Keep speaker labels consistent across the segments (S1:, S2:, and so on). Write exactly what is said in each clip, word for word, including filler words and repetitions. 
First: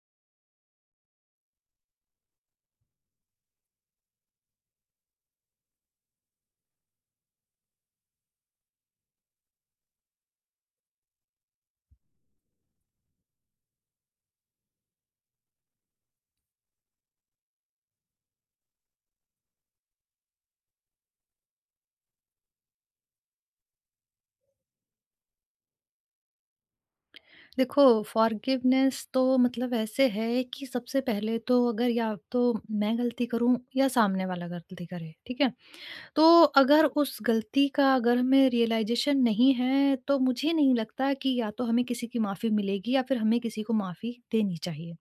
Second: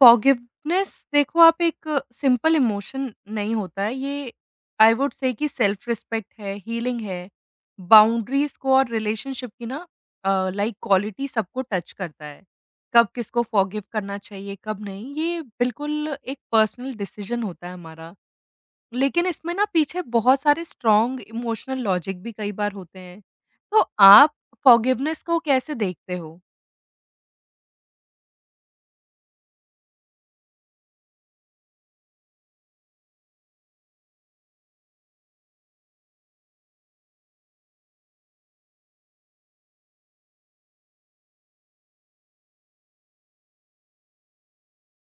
S1: Forgiveness देखो, आप एक सिंपल इमोशन नहीं होता है ये। आई वुड से कि सेल्फ रिस्पेक्ट है, हीलिंग है, बाउंड्रीज को और रिलेशनशिप की ना लाइक क्वालिटी सबको टच करता है। कब किसको फॉरगिव करना चाहिए, कब नहीं, ये बिल्कुल एक पर्सनल डिसीजन होता है हमारा। लेकिन इसमें ना पीछे बहुत सारे स्ट्रॉन्ग इमोशनल लॉजिक भी कई बार होते हैं। तो आप फॉरगिवनेस को कैसे देखते हो?
S2: देखो, फॉरगिवनेस तो मतलब ऐसे है कि सबसे पहले तो अगर या तो मैं गलती करूं या सामने वाला गलती करे, ठीक है। तो अगर उस गलती का अगर हमें रियलाइजेशन नहीं है तो मुझे नहीं लगता कि या तो हमें किसी की माफी मिलेगी या फिर हमें किसी को माफी देनी चाहिए।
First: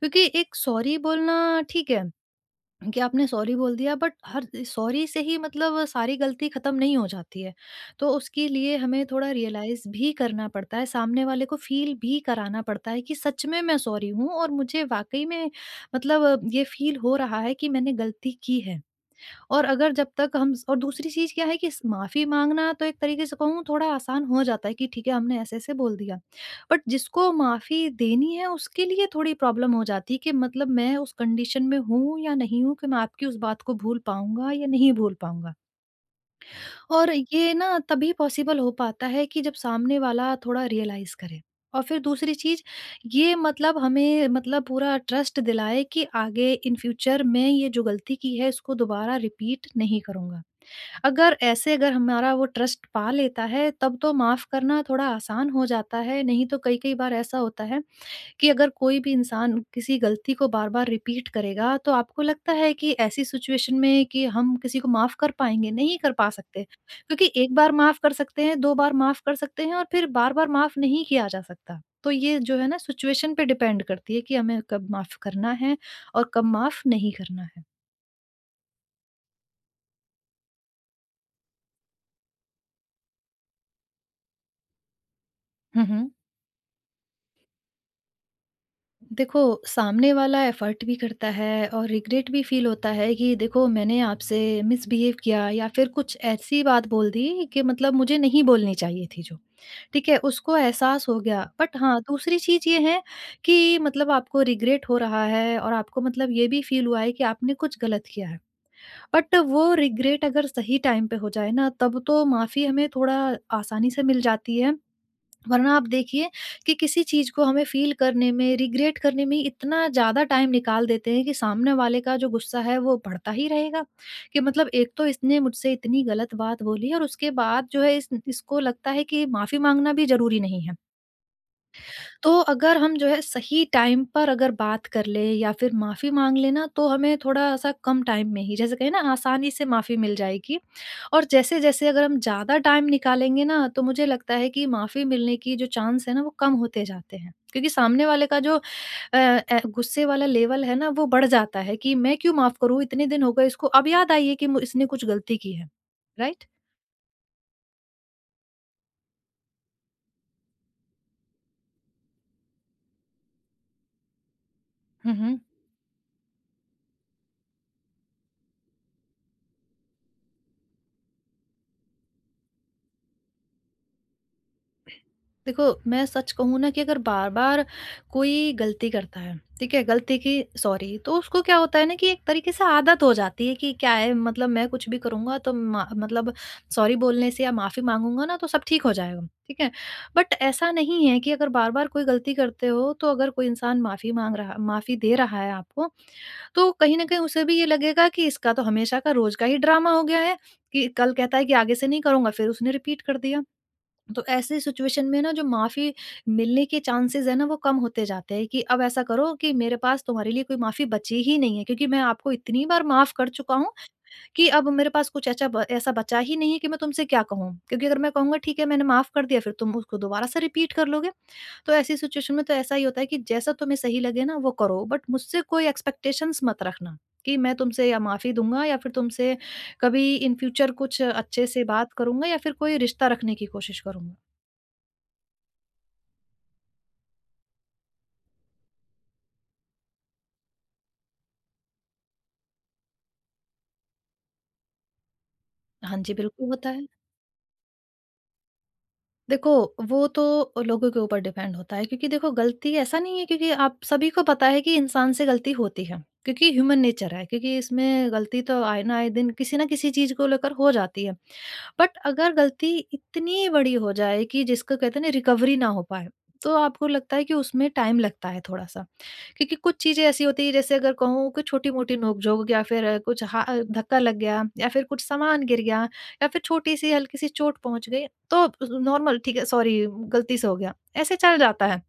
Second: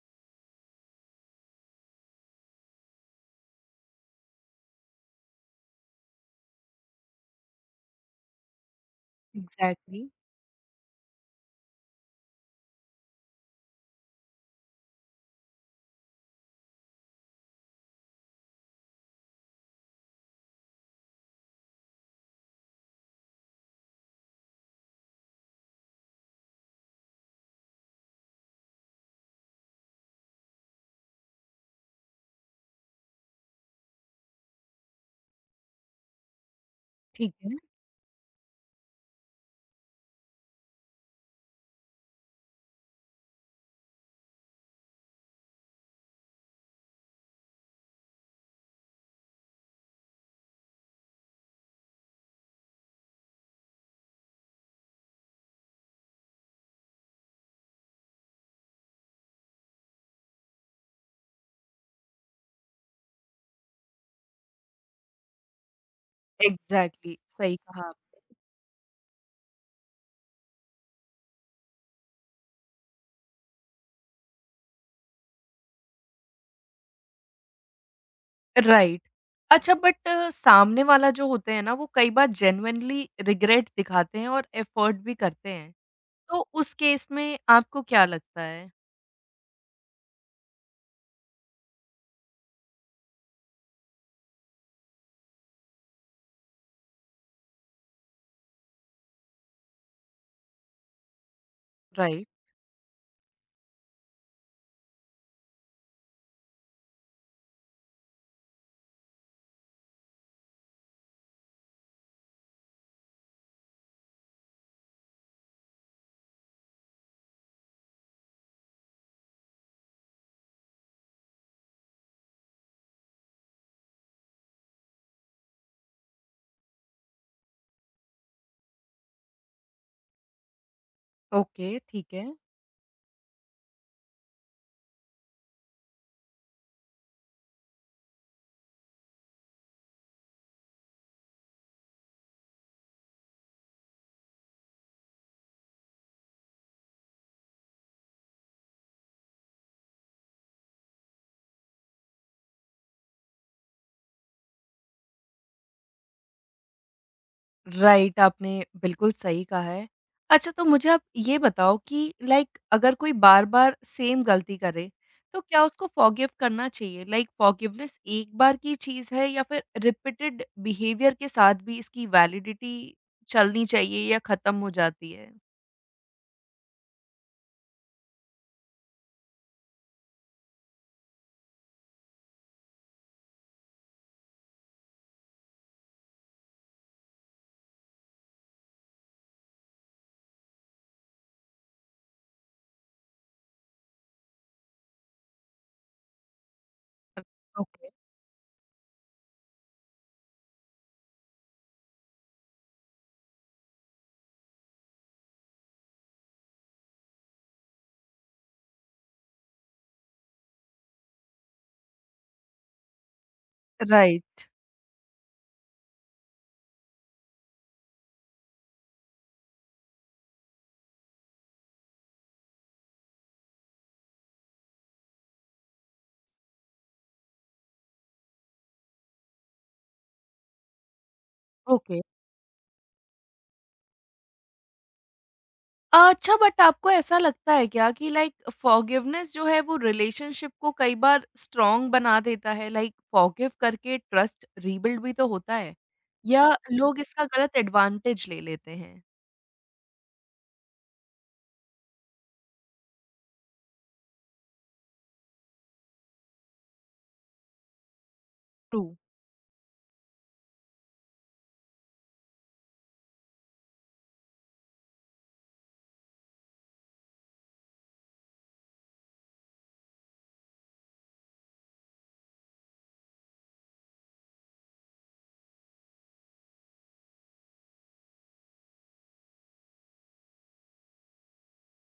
S2: क्योंकि एक सॉरी बोलना, ठीक है, कि आपने सॉरी बोल दिया बट हर सॉरी से ही मतलब सारी गलती खत्म नहीं हो जाती है। तो उसके लिए हमें थोड़ा रियलाइज
S1: एग्जैक्टली exactly.
S2: भी करना पड़ता है, सामने वाले को फील भी कराना पड़ता है कि सच में मैं सॉरी हूँ और मुझे वाकई में मतलब ये फील हो रहा है कि मैंने गलती की है। और अगर जब तक हम स और दूसरी चीज़ क्या है कि स माफ़ी माँगना तो एक तरीके से कहूँ थोड़ा आसान हो जाता है कि ठीक है, हमने ऐसे-ऐसे बोल दिया। बट जिसको माफ़ी देनी है उसके लिए थोड़ी प्रॉब्लम हो जाती है कि मतलब मैं उस कंडीशन में हूँ या नहीं हूँ कि मैं आपकी उस बात को भूल पाऊँगा या नहीं भूल पाऊँगा। और
S1: ठीक
S2: ये
S1: है।
S2: ना तभी पॉसिबल हो पाता है कि जब सामने वाला थोड़ा रियलाइज़ करे। और फिर दूसरी चीज़, ये मतलब हमें मतलब पूरा ट्रस्ट दिलाए कि आगे इन फ्यूचर मैं ये जो गलती की है इसको दोबारा रिपीट नहीं करूँगा। अगर ऐसे अगर हमारा वो ट्रस्ट पा लेता है तब तो माफ़ करना थोड़ा आसान हो जाता है, नहीं तो कई-कई बार ऐसा होता है कि अगर कोई भी इंसान किसी गलती को बार-बार रिपीट करेगा तो आपको लगता है कि ऐसी सिचुएशन में कि हम किसी को माफ़ कर पाएँगे? नहीं कर पा सकते,
S1: एग्जैक्टली
S2: क्योंकि
S1: exactly,
S2: एक
S1: सही
S2: बार
S1: कहा।
S2: माफ़ कर सकते हैं, दो बार माफ़ कर सकते हैं, और फिर बार-बार माफ़ नहीं किया जा सकता। तो ये जो है ना सिचुएशन पे डिपेंड करती है कि हमें कब माफ़ करना है और कब माफ़ नहीं करना है।
S1: राइट। अच्छा बट सामने वाला जो होते हैं ना, वो कई बार जेनुइनली रिग्रेट दिखाते हैं और एफर्ट भी करते हैं।
S2: हुँ, हुँ।
S1: तो उस केस में आपको क्या लगता है?
S2: देखो, सामने वाला एफ़र्ट भी करता है और रिग्रेट भी फ़ील होता है कि देखो मैंने आपसे मिसबिहेव किया या फिर कुछ ऐसी बात बोल दी कि मतलब मुझे नहीं बोलनी चाहिए थी जो। ठीक है? उसको एहसास हो गया। बट हाँ,
S1: राइट।
S2: दूसरी चीज़ ये है कि मतलब आपको रिग्रेट हो रहा है और आपको मतलब ये भी फ़ील हुआ है कि आपने कुछ गलत किया है। बट वो रिग्रेट अगर सही टाइम पे हो जाए ना, तब तो माफ़ी हमें थोड़ा आसानी से मिल जाती है, वरना आप देखिए कि किसी चीज़ को हमें फ़ील करने में, रिग्रेट करने में इतना ज़्यादा टाइम निकाल देते हैं कि सामने वाले का जो गुस्सा है वो बढ़ता ही रहेगा। कि मतलब एक तो इसने मुझसे इतनी गलत बात बोली और उसके बाद जो है इस इसको लगता है कि माफ़ी माँगना भी ज़रूरी नहीं है।
S1: ओके, ठीक है।
S2: तो अगर हम जो है सही टाइम पर अगर बात कर ले या फिर माफ़ी माँग ले ना तो हमें थोड़ा-सा कम टाइम में ही जैसे कहें ना आसानी से माफ़ी मिल जाएगी। और जैसे-जैसे अगर हम ज़्यादा टाइम निकालेंगे ना तो मुझे लगता है कि माफ़ी मिलने की जो चांस है ना वो कम होते जाते हैं। क्योंकि सामने वाले का जो अ अ, गुस्से वाला लेवल है ना वो बढ़ जाता है कि मैं क्यों माफ़ करूँ? इतने दिन हो गए इसको अब याद आई है कि मु इसने कुछ गलती की है। राइट?
S1: राइट, आपने बिल्कुल सही कहा है। अच्छा तो मुझे आप ये बताओ कि लाइक अगर कोई बार-बार सेम गलती करे,
S2: हुँ, हुँ।
S1: तो क्या उसको फॉरगिव करना चाहिए? लाइक फॉरगिवनेस एक बार की चीज़ है या फिर रिपीटेड बिहेवियर के साथ भी इसकी वैलिडिटी चलनी चाहिए या खत्म हो जाती है?
S2: देखो, मैं सच कहूँ ना कि अगर बार बार कोई गलती करता है, ठीक है, गलती की सॉरी, तो उसको क्या होता है ना कि एक तरीके से आदत हो जाती है कि क्या है मतलब मैं कुछ भी करूंगा तो मा- मतलब सॉरी बोलने से या माफी मांगूंगा ना तो सब ठीक हो जाएगा, ठीक है। बट ऐसा नहीं है कि अगर बार बार कोई गलती करते हो तो अगर कोई इंसान माफी मांग रहा माफी दे रहा है आपको तो कहीं ना कहीं उसे भी ये
S1: ओके,
S2: लगेगा कि इसका तो हमेशा का रोज का ही ड्रामा हो गया है कि कल कहता है कि आगे से नहीं करूंगा फिर उसने रिपीट कर दिया। तो ऐसे सिचुएशन में ना जो माफ़ी मिलने के चांसेस है ना वो कम होते जाते हैं कि अब ऐसा करो कि मेरे पास तुम्हारे लिए कोई माफ़ी बची ही नहीं है क्योंकि मैं आपको इतनी बार माफ़ कर चुका हूँ
S1: राइट,
S2: कि अब मेरे पास कुछ ऐसा ब- ऐसा बचा ही नहीं है कि मैं तुमसे क्या कहूँ क्योंकि अगर मैं कहूँगा ठीक है मैंने माफ़ कर दिया फिर तुम उसको दोबारा से रिपीट कर लोगे। तो ऐसी सिचुएशन में तो ऐसा ही होता है कि जैसा तुम्हें सही लगे ना वो करो, बट मुझसे कोई एक्सपेक्टेशंस मत रखना कि मैं तुमसे या माफ़ी दूंगा या फिर तुमसे कभी इन फ्यूचर कुछ अच्छे से बात
S1: ओके।
S2: करूंगा या फिर कोई रिश्ता रखने की कोशिश करूंगा।
S1: अच्छा बट आपको ऐसा लगता है क्या कि लाइक फॉरगिवनेस जो है वो रिलेशनशिप को कई बार स्ट्रॉन्ग बना देता है? लाइक फॉरगिव करके ट्रस्ट रीबिल्ड भी तो होता है?
S2: हाँ जी,
S1: या
S2: बिल्कुल होता है।
S1: लोग इसका गलत एडवांटेज ले लेते हैं?
S2: देखो, वो तो लोगों के ऊपर डिपेंड होता है क्योंकि देखो गलती ऐसा नहीं है क्योंकि आप सभी को पता है कि इंसान से गलती होती है, क्योंकि ह्यूमन नेचर है, क्योंकि इसमें गलती तो
S1: ट्रू।
S2: आए ना आए दिन किसी ना किसी चीज़ को लेकर हो जाती है। बट अगर गलती इतनी बड़ी हो जाए कि जिसको कहते हैं ना रिकवरी ना हो पाए, तो आपको लगता है कि उसमें टाइम लगता है थोड़ा-सा। क्योंकि कुछ चीज़ें ऐसी होती है जैसे अगर कहूँ कि छोटी-मोटी नोक-झोंक या फिर अ, कुछ हा अ, धक्का लग गया या फिर कुछ सामान गिर गया या फिर छोटी-सी हल्की-सी चोट पहुँच गई, तो नॉर्मल ठीक है सॉरी, गलती से हो गया, ऐसे चल जाता है।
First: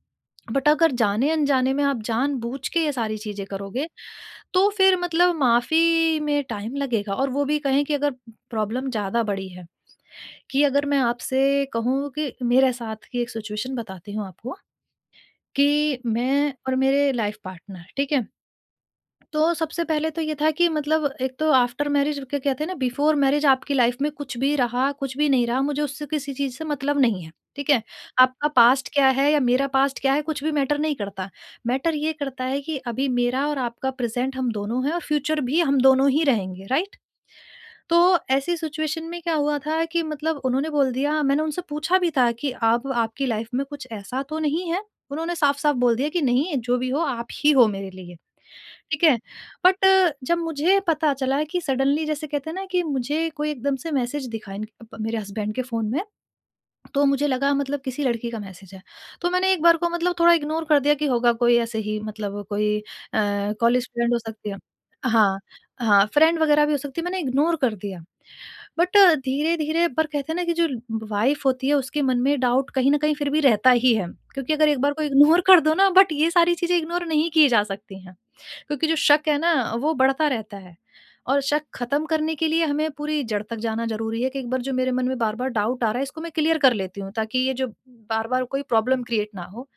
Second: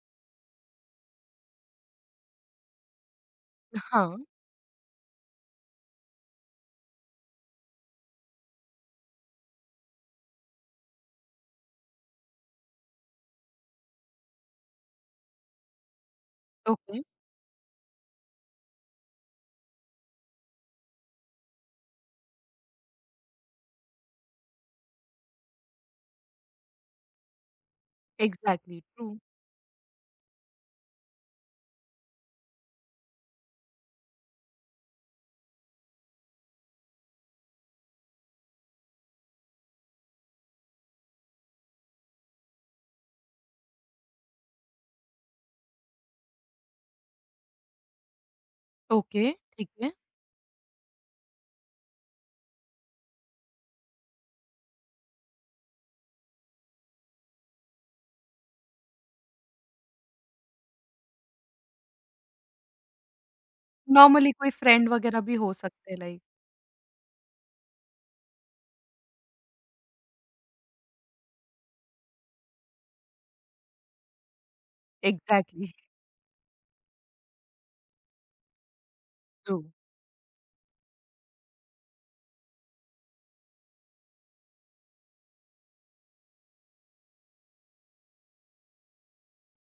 S2: बट अगर जाने-अनजाने में आप जानबूझ के ये सारी चीज़ें करोगे,
S1: हाँ,
S2: तो फिर मतलब माफ़ी में टाइम लगेगा, और वो भी कहें कि अगर प्रॉब्लम ज़्यादा बड़ी है, कि अगर मैं आपसे कहूँ कि मेरे साथ की एक सिचुएशन बताती हूँ आपको, कि मैं और
S1: ओके,
S2: मेरे लाइफ़ पार्टनर, ठीक है? तो सबसे पहले तो ये था कि मतलब एक तो आफ्टर मैरिज क्या कहते हैं ना बिफोर मैरिज आपकी लाइफ में कुछ भी रहा, कुछ भी नहीं रहा, मुझे उससे किसी चीज़ से मतलब नहीं है, ठीक है? आपका
S1: एग्ज़ैक्टली
S2: पास्ट क्या
S1: ट्रू।
S2: है या मेरा पास्ट क्या है कुछ भी मैटर नहीं करता। मैटर ये करता है कि अभी मेरा और आपका प्रेज़ेंट हम दोनों हैं और फ्यूचर भी हम दोनों ही रहेंगे, राइट? तो ऐसी सिचुएशन में क्या हुआ था कि मतलब उन्होंने बोल दिया, मैंने उनसे पूछा भी था कि अब आपकी लाइफ में कुछ ऐसा तो नहीं है? उन्होंने साफ-साफ बोल दिया कि नहीं, जो भी हो आप ही हो मेरे लिए। ठीक है?
S1: ओके, ठीक
S2: बट
S1: है।
S2: जब मुझे पता चला कि सडनली जैसे कहते हैं ना कि मुझे कोई एकदम से मैसेज दिखा इन प मेरे हस्बैंड के फ़ोन में, तो मुझे लगा मतलब किसी लड़की का मैसेज है। तो मैंने एक बार को मतलब थोड़ा इग्नोर कर दिया कि होगा कोई ऐसे ही मतलब कोई अ, कॉलेज फ्रेंड हो
S1: नॉर्मली कोई
S2: सकती है।
S1: फ्रेंड वगैरह भी
S2: हाँ,
S1: हो सकते हैं
S2: हाँ,
S1: लाइक।
S2: फ्रेंड वगैरह भी हो सकती है, मैंने इग्नोर कर दिया। बट अ, धीरे-धीरे पर कहते हैं ना कि जो वाइफ होती है उसके मन में डाउट कहीं न कहीं फिर भी रहता ही है। क्योंकि अगर एक बार को इग्नोर कर
S1: एग्ज़ैक्टली
S2: दो ना बट ये सारी चीज़ें इग्नोर नहीं की जा सकती हैं। क्योंकि जो शक है ना
S1: ट्रू।
S2: वो बढ़ता रहता है। और शक खत्म करने के लिए हमें पूरी जड़ तक जाना ज़रूरी है कि एक बार जो मेरे मन में बार-बार डाउट आ रहा है इसको मैं क्लियर कर लेती हूँ ताकि ये जो बार-बार कोई प्रॉब्लम क्रिएट ना हो।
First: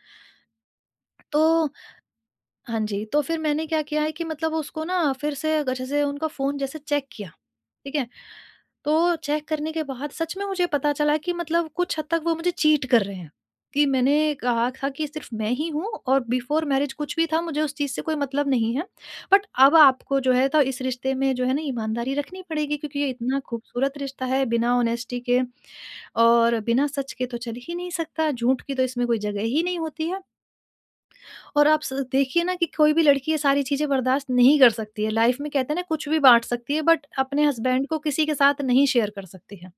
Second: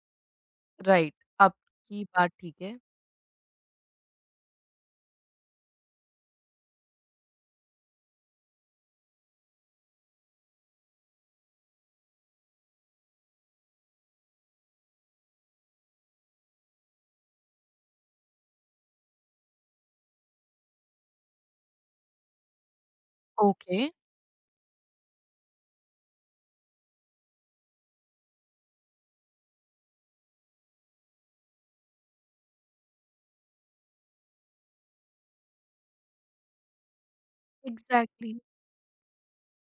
S1: राइट,
S2: तो
S1: आपकी बात ठीक है।
S2: हाँ जी, तो फिर मैंने क्या किया है कि मतलब उसको ना फिर से जैसे उनका फ़ोन जैसे चेक किया, ठीक है? तो चेक करने के बाद सच में मुझे पता चला कि मतलब कुछ हद तक वो मुझे चीट कर रहे हैं, कि मैंने कहा था कि सिर्फ़ मैं ही हूँ और बिफ़ोर मैरिज कुछ भी था मुझे उस चीज़ से कोई मतलब नहीं है। बट अब आपको जो है तो इस रिश्ते में जो है ना ईमानदारी रखनी पड़ेगी क्योंकि ये इतना
S1: ओके।
S2: खूबसूरत रिश्ता है, बिना ऑनेस्टी के और बिना सच के तो चल ही नहीं सकता, झूठ की तो इसमें कोई जगह ही नहीं होती है। और आप स देखिए ना कि कोई भी लड़की ये सारी चीज़ें बर्दाश्त नहीं कर सकती है। लाइफ़ में कहते हैं ना कुछ भी बाँट सकती है बट अपने हस्बैंड को किसी
S1: एग्ज़ैक्टली,
S2: के साथ नहीं शेयर कर सकती है।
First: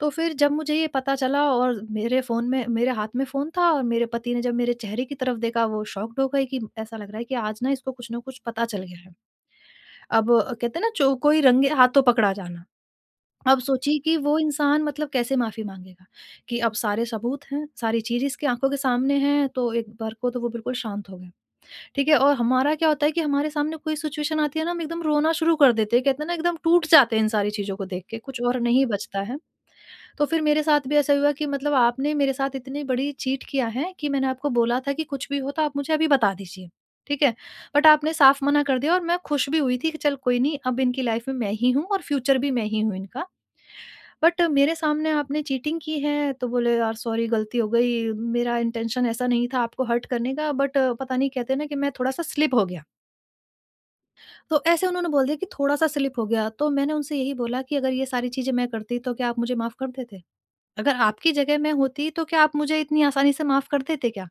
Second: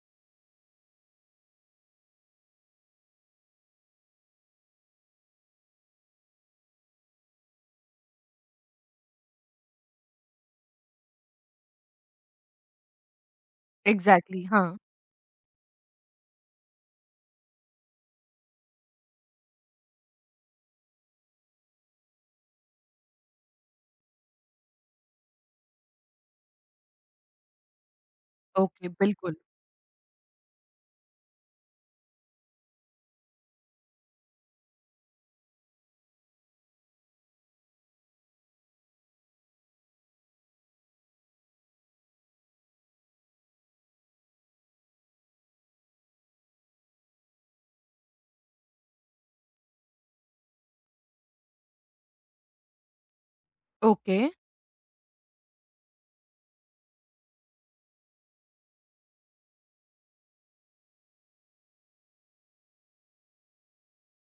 S2: तो फिर जब मुझे ये पता चला और मेरे फ़ोन में मेरे हाथ में फ़ोन था और मेरे पति ने जब मेरे चेहरे की तरफ देखा वो शॉक्ड हो गए कि ऐसा लग रहा है कि आज ना इसको कुछ ना कुछ पता चल गया है। अब कहते हैं ना जो कोई रंगे हाथों पकड़ा जाना। अब सोचिए कि वो
S1: एग्ज़ैक्टली, हाँ।
S2: इंसान मतलब कैसे माफ़ी माँगेगा कि अब सारे सबूत हैं, सारी चीज़ इसकी आँखों के सामने है, तो एक बार को तो वो बिल्कुल शांत हो गए। ठीक है? और हमारा क्या होता है कि हमारे सामने कोई सिचुएशन आती है ना, हम एकदम रोना शुरू कर देते हैं। कहते हैं ना एकदम टूट जाते हैं इन सारी चीज़ों को देख के, कुछ और नहीं
S1: ओके,
S2: बचता
S1: बिल्कुल।
S2: है। तो फिर मेरे साथ भी ऐसा हुआ कि मतलब आपने मेरे साथ इतनी बड़ी चीट किया है कि मैंने आपको बोला था कि कुछ भी हो तो आप मुझे अभी बता दीजिए, ठीक है? बट आपने साफ मना कर दिया और मैं खुश भी हुई थी कि चल कोई नहीं, अब इनकी लाइफ़ में मैं ही हूँ और फ्यूचर भी मैं ही हूँ इनका। बट मेरे सामने आपने चीटिंग की है तो बोले यार सॉरी गलती हो गई, मेरा इंटेंशन ऐसा नहीं था आपको हर्ट करने का, बट पता नहीं कहते हैं ना कि मैं थोड़ा-सा स्लिप हो गया।
S1: ओके,
S2: तो ऐसे उन्होंने बोल दिया कि थोड़ा-सा स्लिप हो गया, तो मैंने उनसे यही बोला कि अगर ये सारी चीज़ें मैं करती तो क्या आप मुझे माफ़ कर देते? अगर आपकी जगह मैं होती तो क्या आप मुझे इतनी आसानी से माफ़ कर देते क्या?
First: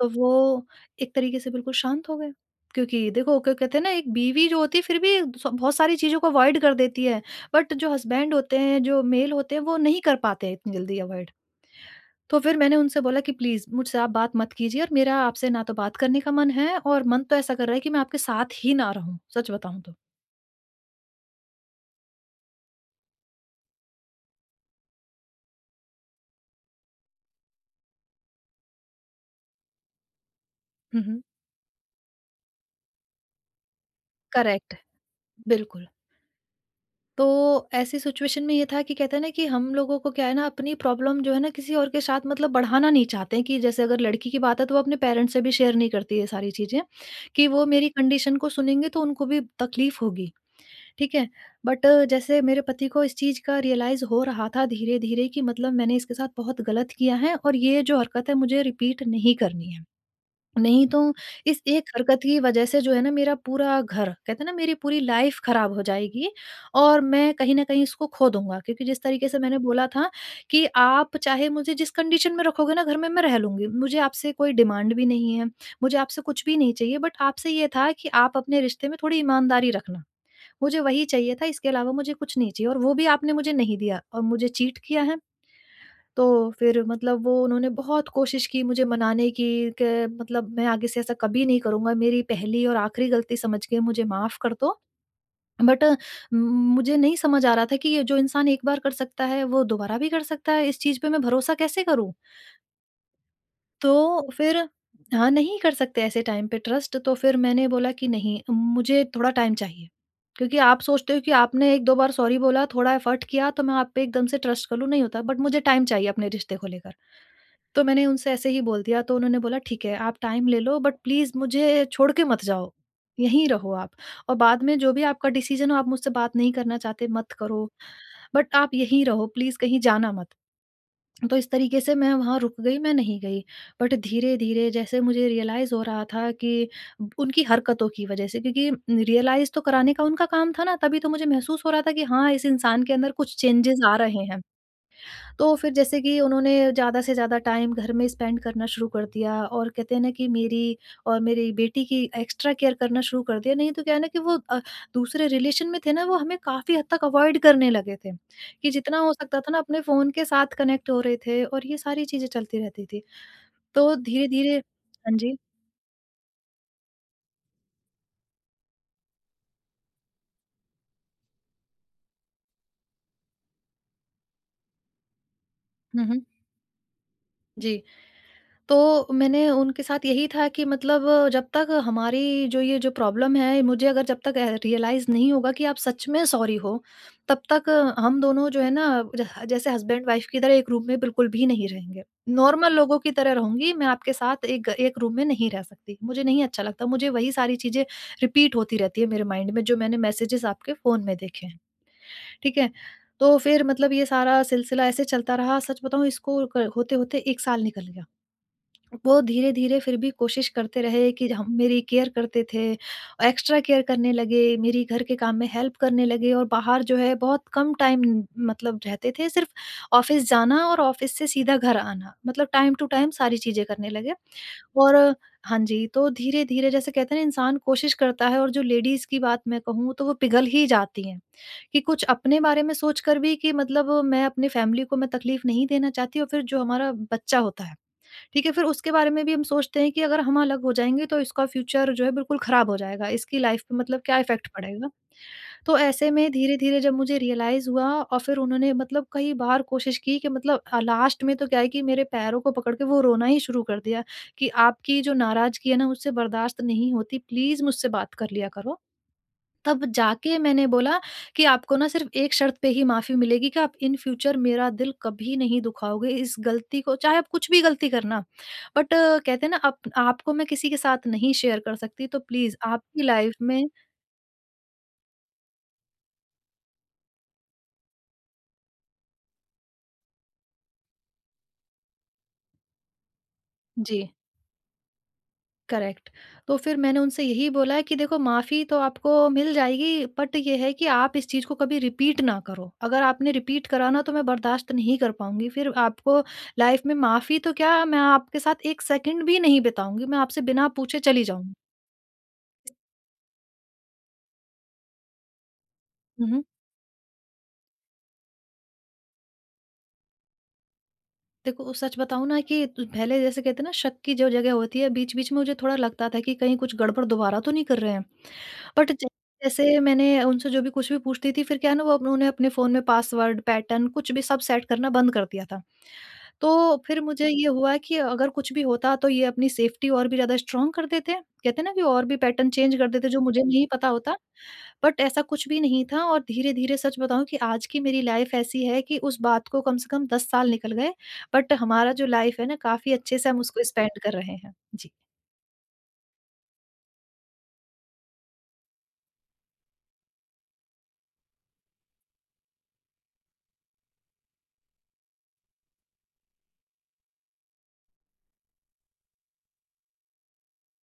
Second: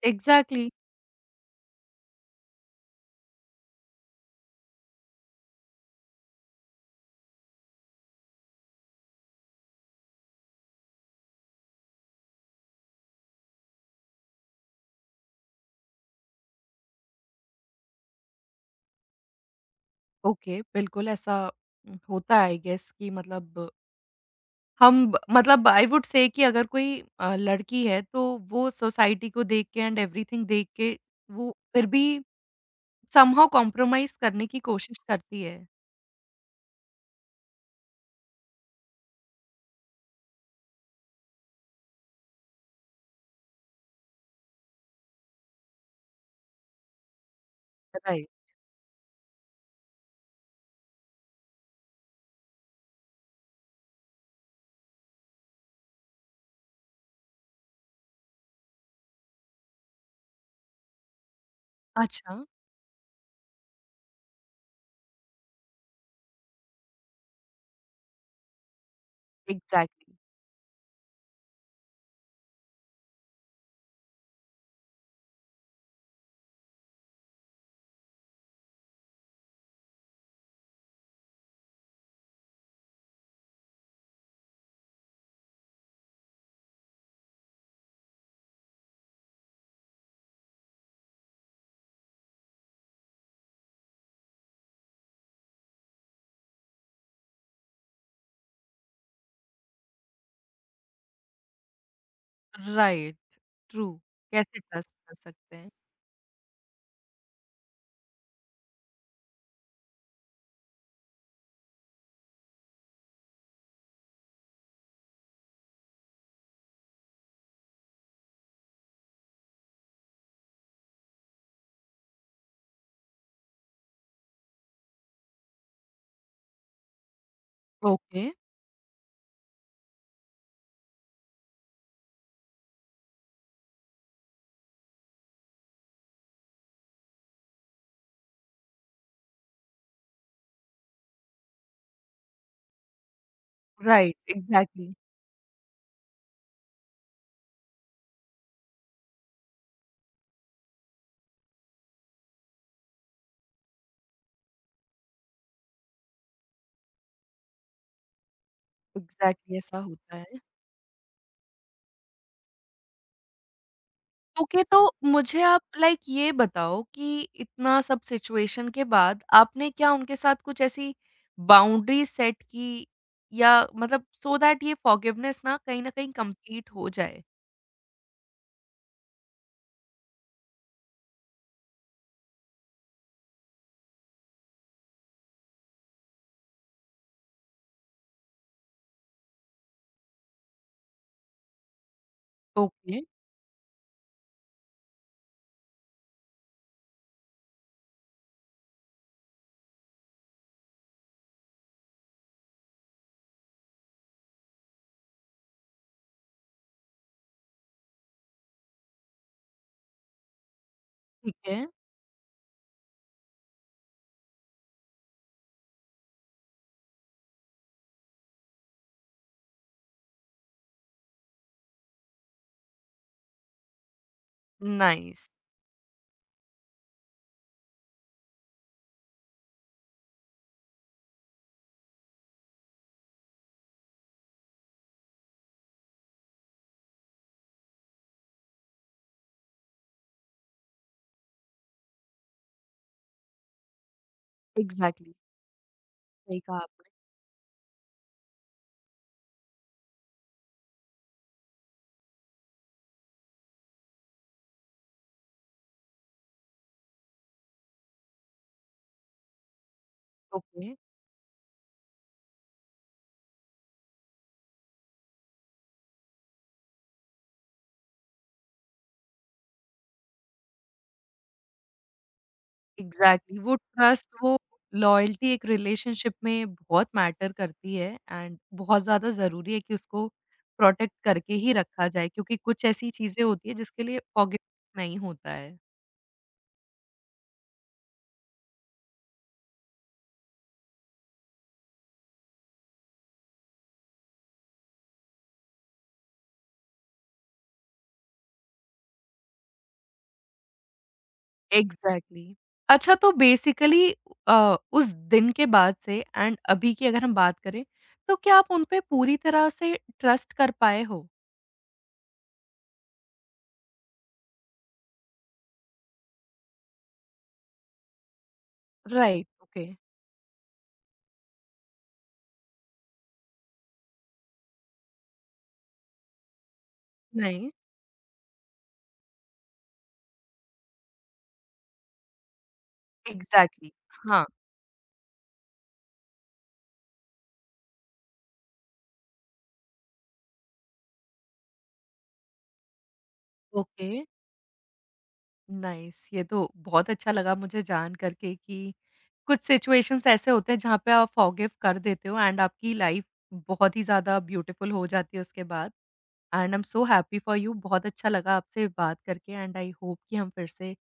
S2: तो वो
S1: एग्ज़ैक्टली।
S2: एक तरीके से बिल्कुल शांत हो गए, क्योंकि देखो क्या कहते हैं ना एक बीवी जो होती है फिर भी स बहुत सारी चीज़ों को अवॉइड कर देती है, बट जो हस्बैंड होते हैं, जो मेल होते हैं वो नहीं कर पाते हैं इतनी जल्दी अवॉइड। तो फिर मैंने उनसे बोला कि प्लीज़ मुझसे आप बात मत कीजिए और मेरा आपसे ना तो बात करने का मन है, और मन तो ऐसा कर रहा है कि मैं आपके साथ ही ना रहूँ, सच बताऊँ तो।
S1: ओके, बिल्कुल ऐसा उम, होता है आई गेस कि मतलब हम ब मतलब आई वुड से कि अगर कोई अ, लड़की है तो वो सोसाइटी को देख के एंड एवरीथिंग देख के
S2: हुँ, हुँ।
S1: वो फिर भी समहाउ कॉम्प्रोमाइज़ करने की
S2: करेक्ट,
S1: कोशिश करती है।
S2: बिल्कुल। तो ऐसी सिचुएशन में ये था कि कहते हैं ना कि हम लोगों को क्या है ना अपनी प्रॉब्लम जो है ना किसी और के साथ मतलब बढ़ाना नहीं चाहते हैं, कि जैसे अगर लड़की की बात है तो वो अपने पेरेंट्स से भी शेयर नहीं करती है सारी चीज़ें, कि वो मेरी
S1: राइट,
S2: कंडीशन को सुनेंगे तो उनको भी तकलीफ़ होगी, ठीक है? बट जैसे मेरे पति को इस चीज़ का रियलाइज़ हो रहा था धीरे-धीरे कि मतलब मैंने इसके साथ बहुत गलत किया है और ये जो हरकत है मुझे रिपीट नहीं करनी है। नहीं तो इस एक हरकत
S1: अच्छा,
S2: की वजह से जो है ना मेरा पूरा घर कहते हैं ना मेरी पूरी लाइफ खराब हो जाएगी और मैं कहीं ना कहीं इसको खो दूंगा, क्योंकि जिस तरीके से मैंने बोला था
S1: एग्ज़ैक्टली।
S2: कि आप चाहे मुझे जिस कंडीशन में रखोगे ना घर में मैं रह लूंगी, मुझे आपसे कोई डिमांड भी नहीं है, मुझे आपसे कुछ भी नहीं चाहिए, बट आपसे ये था कि आप अपने रिश्ते में थोड़ी ईमानदारी रखना, मुझे वही चाहिए था, इसके अलावा मुझे कुछ नहीं चाहिए, और वो भी आपने मुझे नहीं दिया और मुझे चीट किया है। तो फिर मतलब वो उन्होंने बहुत कोशिश की मुझे मनाने की, कि मतलब मैं आगे से ऐसा कभी नहीं करूँगा, मेरी पहली और आखिरी गलती समझ के मुझे माफ़ कर दो। बट मुझे नहीं समझ आ रहा था कि ये जो इंसान एक बार कर सकता है, वो दोबारा भी कर सकता है, इस चीज़ पे मैं भरोसा कैसे करूँ?
S1: राइट, ट्रू,
S2: तो फिर
S1: कैसे ट्रस्ट कर
S2: हाँ,
S1: सकते
S2: नहीं
S1: हैं?
S2: कर सकते ऐसे टाइम पे ट्रस्ट, तो फिर मैंने बोला कि नहीं, मुझे थोड़ा टाइम चाहिए। क्योंकि आप सोचते हो कि आपने एक-दो बार सॉरी बोला, थोड़ा एफर्ट किया तो मैं आप पे एकदम से ट्रस्ट कर लूँ, नहीं होता, बट मुझे टाइम चाहिए अपने रिश्ते को लेकर। तो मैंने उनसे ऐसे ही बोल दिया, तो उन्होंने बोला ठीक है आप टाइम ले लो बट प्लीज़ मुझे छोड़ के मत जाओ, यहीं रहो आप, और बाद में जो भी आपका डिसीज़न हो, आप मुझसे बात नहीं करना चाहते मत करो,
S1: ओके,
S2: बट आप यहीं रहो, प्लीज़ कहीं जाना मत। तो इस तरीके से मैं वहाँ रुक गई, मैं नहीं गई। बट धीरे-धीरे जैसे मुझे रियलाइज़ हो रहा था कि उनकी हरकतों की वज़ह से, क्योंकि रियलाइज़ तो कराने का उनका काम था ना, तभी तो मुझे महसूस हो रहा था कि हाँ, इस इंसान के अंदर कुछ चेंजेज़ आ
S1: राइट,
S2: रहे हैं।
S1: एग्ज़ैक्टली,
S2: तो फिर जैसे कि उन्होंने ज़्यादा से ज़्यादा टाइम घर में स्पेंड करना शुरू कर दिया और कहते हैं ना कि मेरी और मेरी बेटी की एक्स्ट्रा केयर करना शुरू कर दिया। नहीं तो क्या है ना कि वो अ, दूसरे रिलेशन में थे ना, वो हमें काफ़ी हद तक अवॉइड करने लगे थे, कि जितना हो सकता था
S1: एग्ज़ैक्टली
S2: ना
S1: ऐसा
S2: अपने फ़ोन
S1: होता
S2: के
S1: है।
S2: साथ कनेक्ट हो रहे थे और ये सारी चीज़ें चलती रहती थी। तो धीरे-धीरे,
S1: ओके तो
S2: हाँ जी।
S1: मुझे आप लाइक ये बताओ कि इतना सब सिचुएशन के बाद आपने क्या उनके साथ कुछ ऐसी बाउंड्री सेट की या मतलब सो दैट ये फॉरगिवनेस ना कहीं न
S2: हुँ,
S1: कहीं
S2: हुँ।
S1: कंप्लीट हो जाए?
S2: जी। तो मैंने उनके साथ यही था कि मतलब जब तक हमारी जो ये जो प्रॉब्लम है, मुझे अगर जब तक अ, रियलाइज़ नहीं होगा कि आप सच में सॉरी हो, तब तक हम दोनों जो है ना जह जैसे हस्बैंड वाइफ़ की तरह एक रूम में बिल्कुल भी नहीं रहेंगे। नॉर्मल लोगों
S1: ओके,
S2: की तरह रहूँगी, मैं आपके साथ एक एक रूम में नहीं रह सकती। मुझे नहीं अच्छा लगता, मुझे वही सारी चीज़ें रिपीट होती रहती है मेरे माइंड में, जो मैंने मैसेजेज़ आपके फ़ोन में देखे हैं, ठीक है? तो फिर मतलब ये सारा सिलसिला ऐसे चलता रहा, सच बताऊँ इसको क होते-होते एक साल निकल गया। वो धीरे-धीरे फिर भी कोशिश करते रहे कि
S1: ठीक
S2: हम
S1: है।
S2: मेरी केयर करते थे। एक्स्ट्रा केयर करने लगे, मेरी घर के काम में हेल्प करने लगे, और बाहर जो है बहुत कम टाइम मतलब रहते थे, सिर्फ़ ऑफ़िस जाना और ऑफ़िस से सीधा घर आना। मतलब टाइम टू टाइम सारी चीज़ें करने लगे। और
S1: नाइस।
S2: हाँ जी, तो धीरे-धीरे जैसे कहते हैं ना इंसान कोशिश करता है और जो लेडीज़ की बात मैं कहूँ तो वो पिघल ही जाती हैं, कि कुछ अपने बारे में सोचकर भी कि मतलब मैं अपनी फ़ैमिली को मैं तकलीफ़ नहीं देना चाहती, और फिर जो हमारा बच्चा होता है, ठीक है? फिर उसके बारे में भी हम सोचते हैं कि अगर हम अलग हो जाएँगे तो इसका फ्यूचर जो है बिल्कुल ख़राब हो जाएगा, इसकी लाइफ़ पे मतलब क्या इफ़ेक्ट पड़ेगा?
S1: एग्ज़ैक्टली,
S2: तो ऐसे में
S1: सही कहा
S2: धीरे-धीरे
S1: आपने।
S2: जब मुझे रियलाइज़ हुआ और फिर उन्होंने मतलब कई बार कोशिश की कि मतलब अ, लास्ट में तो क्या है कि मेरे पैरों को पकड़ के वो रोना ही शुरू कर दिया कि आपकी जो नाराज़गी है ना मुझसे बर्दाश्त नहीं होती, प्लीज़ मुझसे बात कर लिया करो। तब जाके
S1: ओके।
S2: मैंने बोला कि आपको ना सिर्फ़ एक शर्त पे ही माफ़ी मिलेगी कि आप इन फ्यूचर मेरा दिल कभी नहीं दुखाओगे, इस गलती को चाहे आप कुछ भी गलती करना। बट कहते हैं ना अप आपको मैं किसी के साथ नहीं शेयर कर सकती, तो प्लीज़ आपकी लाइफ़
S1: एग्ज़ैक्टली वो
S2: में।
S1: ट्रस्ट, वो लॉयल्टी एक रिलेशनशिप में बहुत मैटर करती है एंड बहुत ज़्यादा ज़रूरी है कि उसको प्रोटेक्ट करके ही रखा जाए क्योंकि कुछ ऐसी चीज़ें होती हैं जिसके लिए
S2: जी।
S1: फॉरगिवनेस नहीं होता है।
S2: करेक्ट। तो फिर मैंने उनसे यही बोला है कि देखो माफ़ी तो आपको मिल जाएगी, बट ये है कि आप इस चीज़ को कभी रिपीट ना करो। अगर आपने रिपीट करा ना तो मैं बर्दाश्त नहीं कर पाऊँगी। फिर आपको लाइफ़ में माफ़ी तो क्या, मैं आपके साथ एक सेकंड भी नहीं बिताऊँगी, मैं आपसे बिना पूछे चली जाऊँगी।
S1: एग्ज़ैक्टली। अच्छा तो बेसिकली अ, उस दिन के बाद से
S2: हुँ,
S1: एंड
S2: हुँ।
S1: अभी की अगर हम बात करें, तो क्या आप उन पे पूरी तरह से ट्रस्ट कर पाए हो?
S2: देखो सच बताऊँ ना कि त पहले जैसे कहते हैं ना शक की जो जगह होती है बीच-बीच में मुझे थोड़ा लगता था कि कहीं कुछ गड़बड़ दोबारा तो नहीं कर रहे हैं। बट ज
S1: राइट, ओके,
S2: जैसे मैंने उनसे जो भी कुछ भी पूछती थी, फिर क्या है ना, वो अब उन्होंने अपने फ़ोन में पासवर्ड, पैटर्न कुछ भी सब सेट करना बंद कर दिया था। तो फिर मुझे ये
S1: नाइस,
S2: हुआ कि अगर कुछ भी होता तो ये अपनी सेफ्टी और भी ज़्यादा स्ट्रॉन्ग कर देते। कहते हैं ना कि और भी पैटर्न चेंज कर देते जो मुझे नहीं
S1: एग्ज़ैक्टली,
S2: पता होता।
S1: हाँ,
S2: बट ऐसा कुछ भी नहीं था, और धीरे-धीरे सच बताऊँ कि आज की मेरी लाइफ़ ऐसी है कि उस बात को कम से कम दस साल निकल गए, बट हमारा जो लाइफ़ है ना काफ़ी अच्छे से हम उसको
S1: ओके।
S2: स्पेंड कर रहे हैं। जी।
S1: नाइस, ये तो बहुत अच्छा लगा मुझे जान करके कि कुछ सिचुएशंस ऐसे होते हैं जहाँ पे आप फॉरगिव कर देते हो एंड आपकी लाइफ बहुत ही ज़्यादा ब्यूटीफुल हो जाती है उसके बाद। And I am so happy for you, बहुत अच्छा लगा आपसे बात करके एंड आई होप कि हम फिर से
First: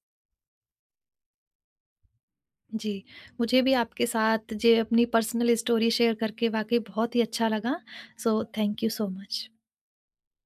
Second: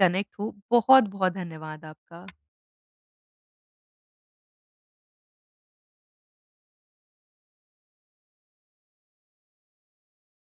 S1: कनेक्ट हो। बहुत बहुत धन्यवाद आपका।
S2: जी, मुझे भी आपके साथ जे अपनी पर्सनल स्टोरी शेयर करके वाक़ई बहुत ही अच्छा लगा। So thank you so much.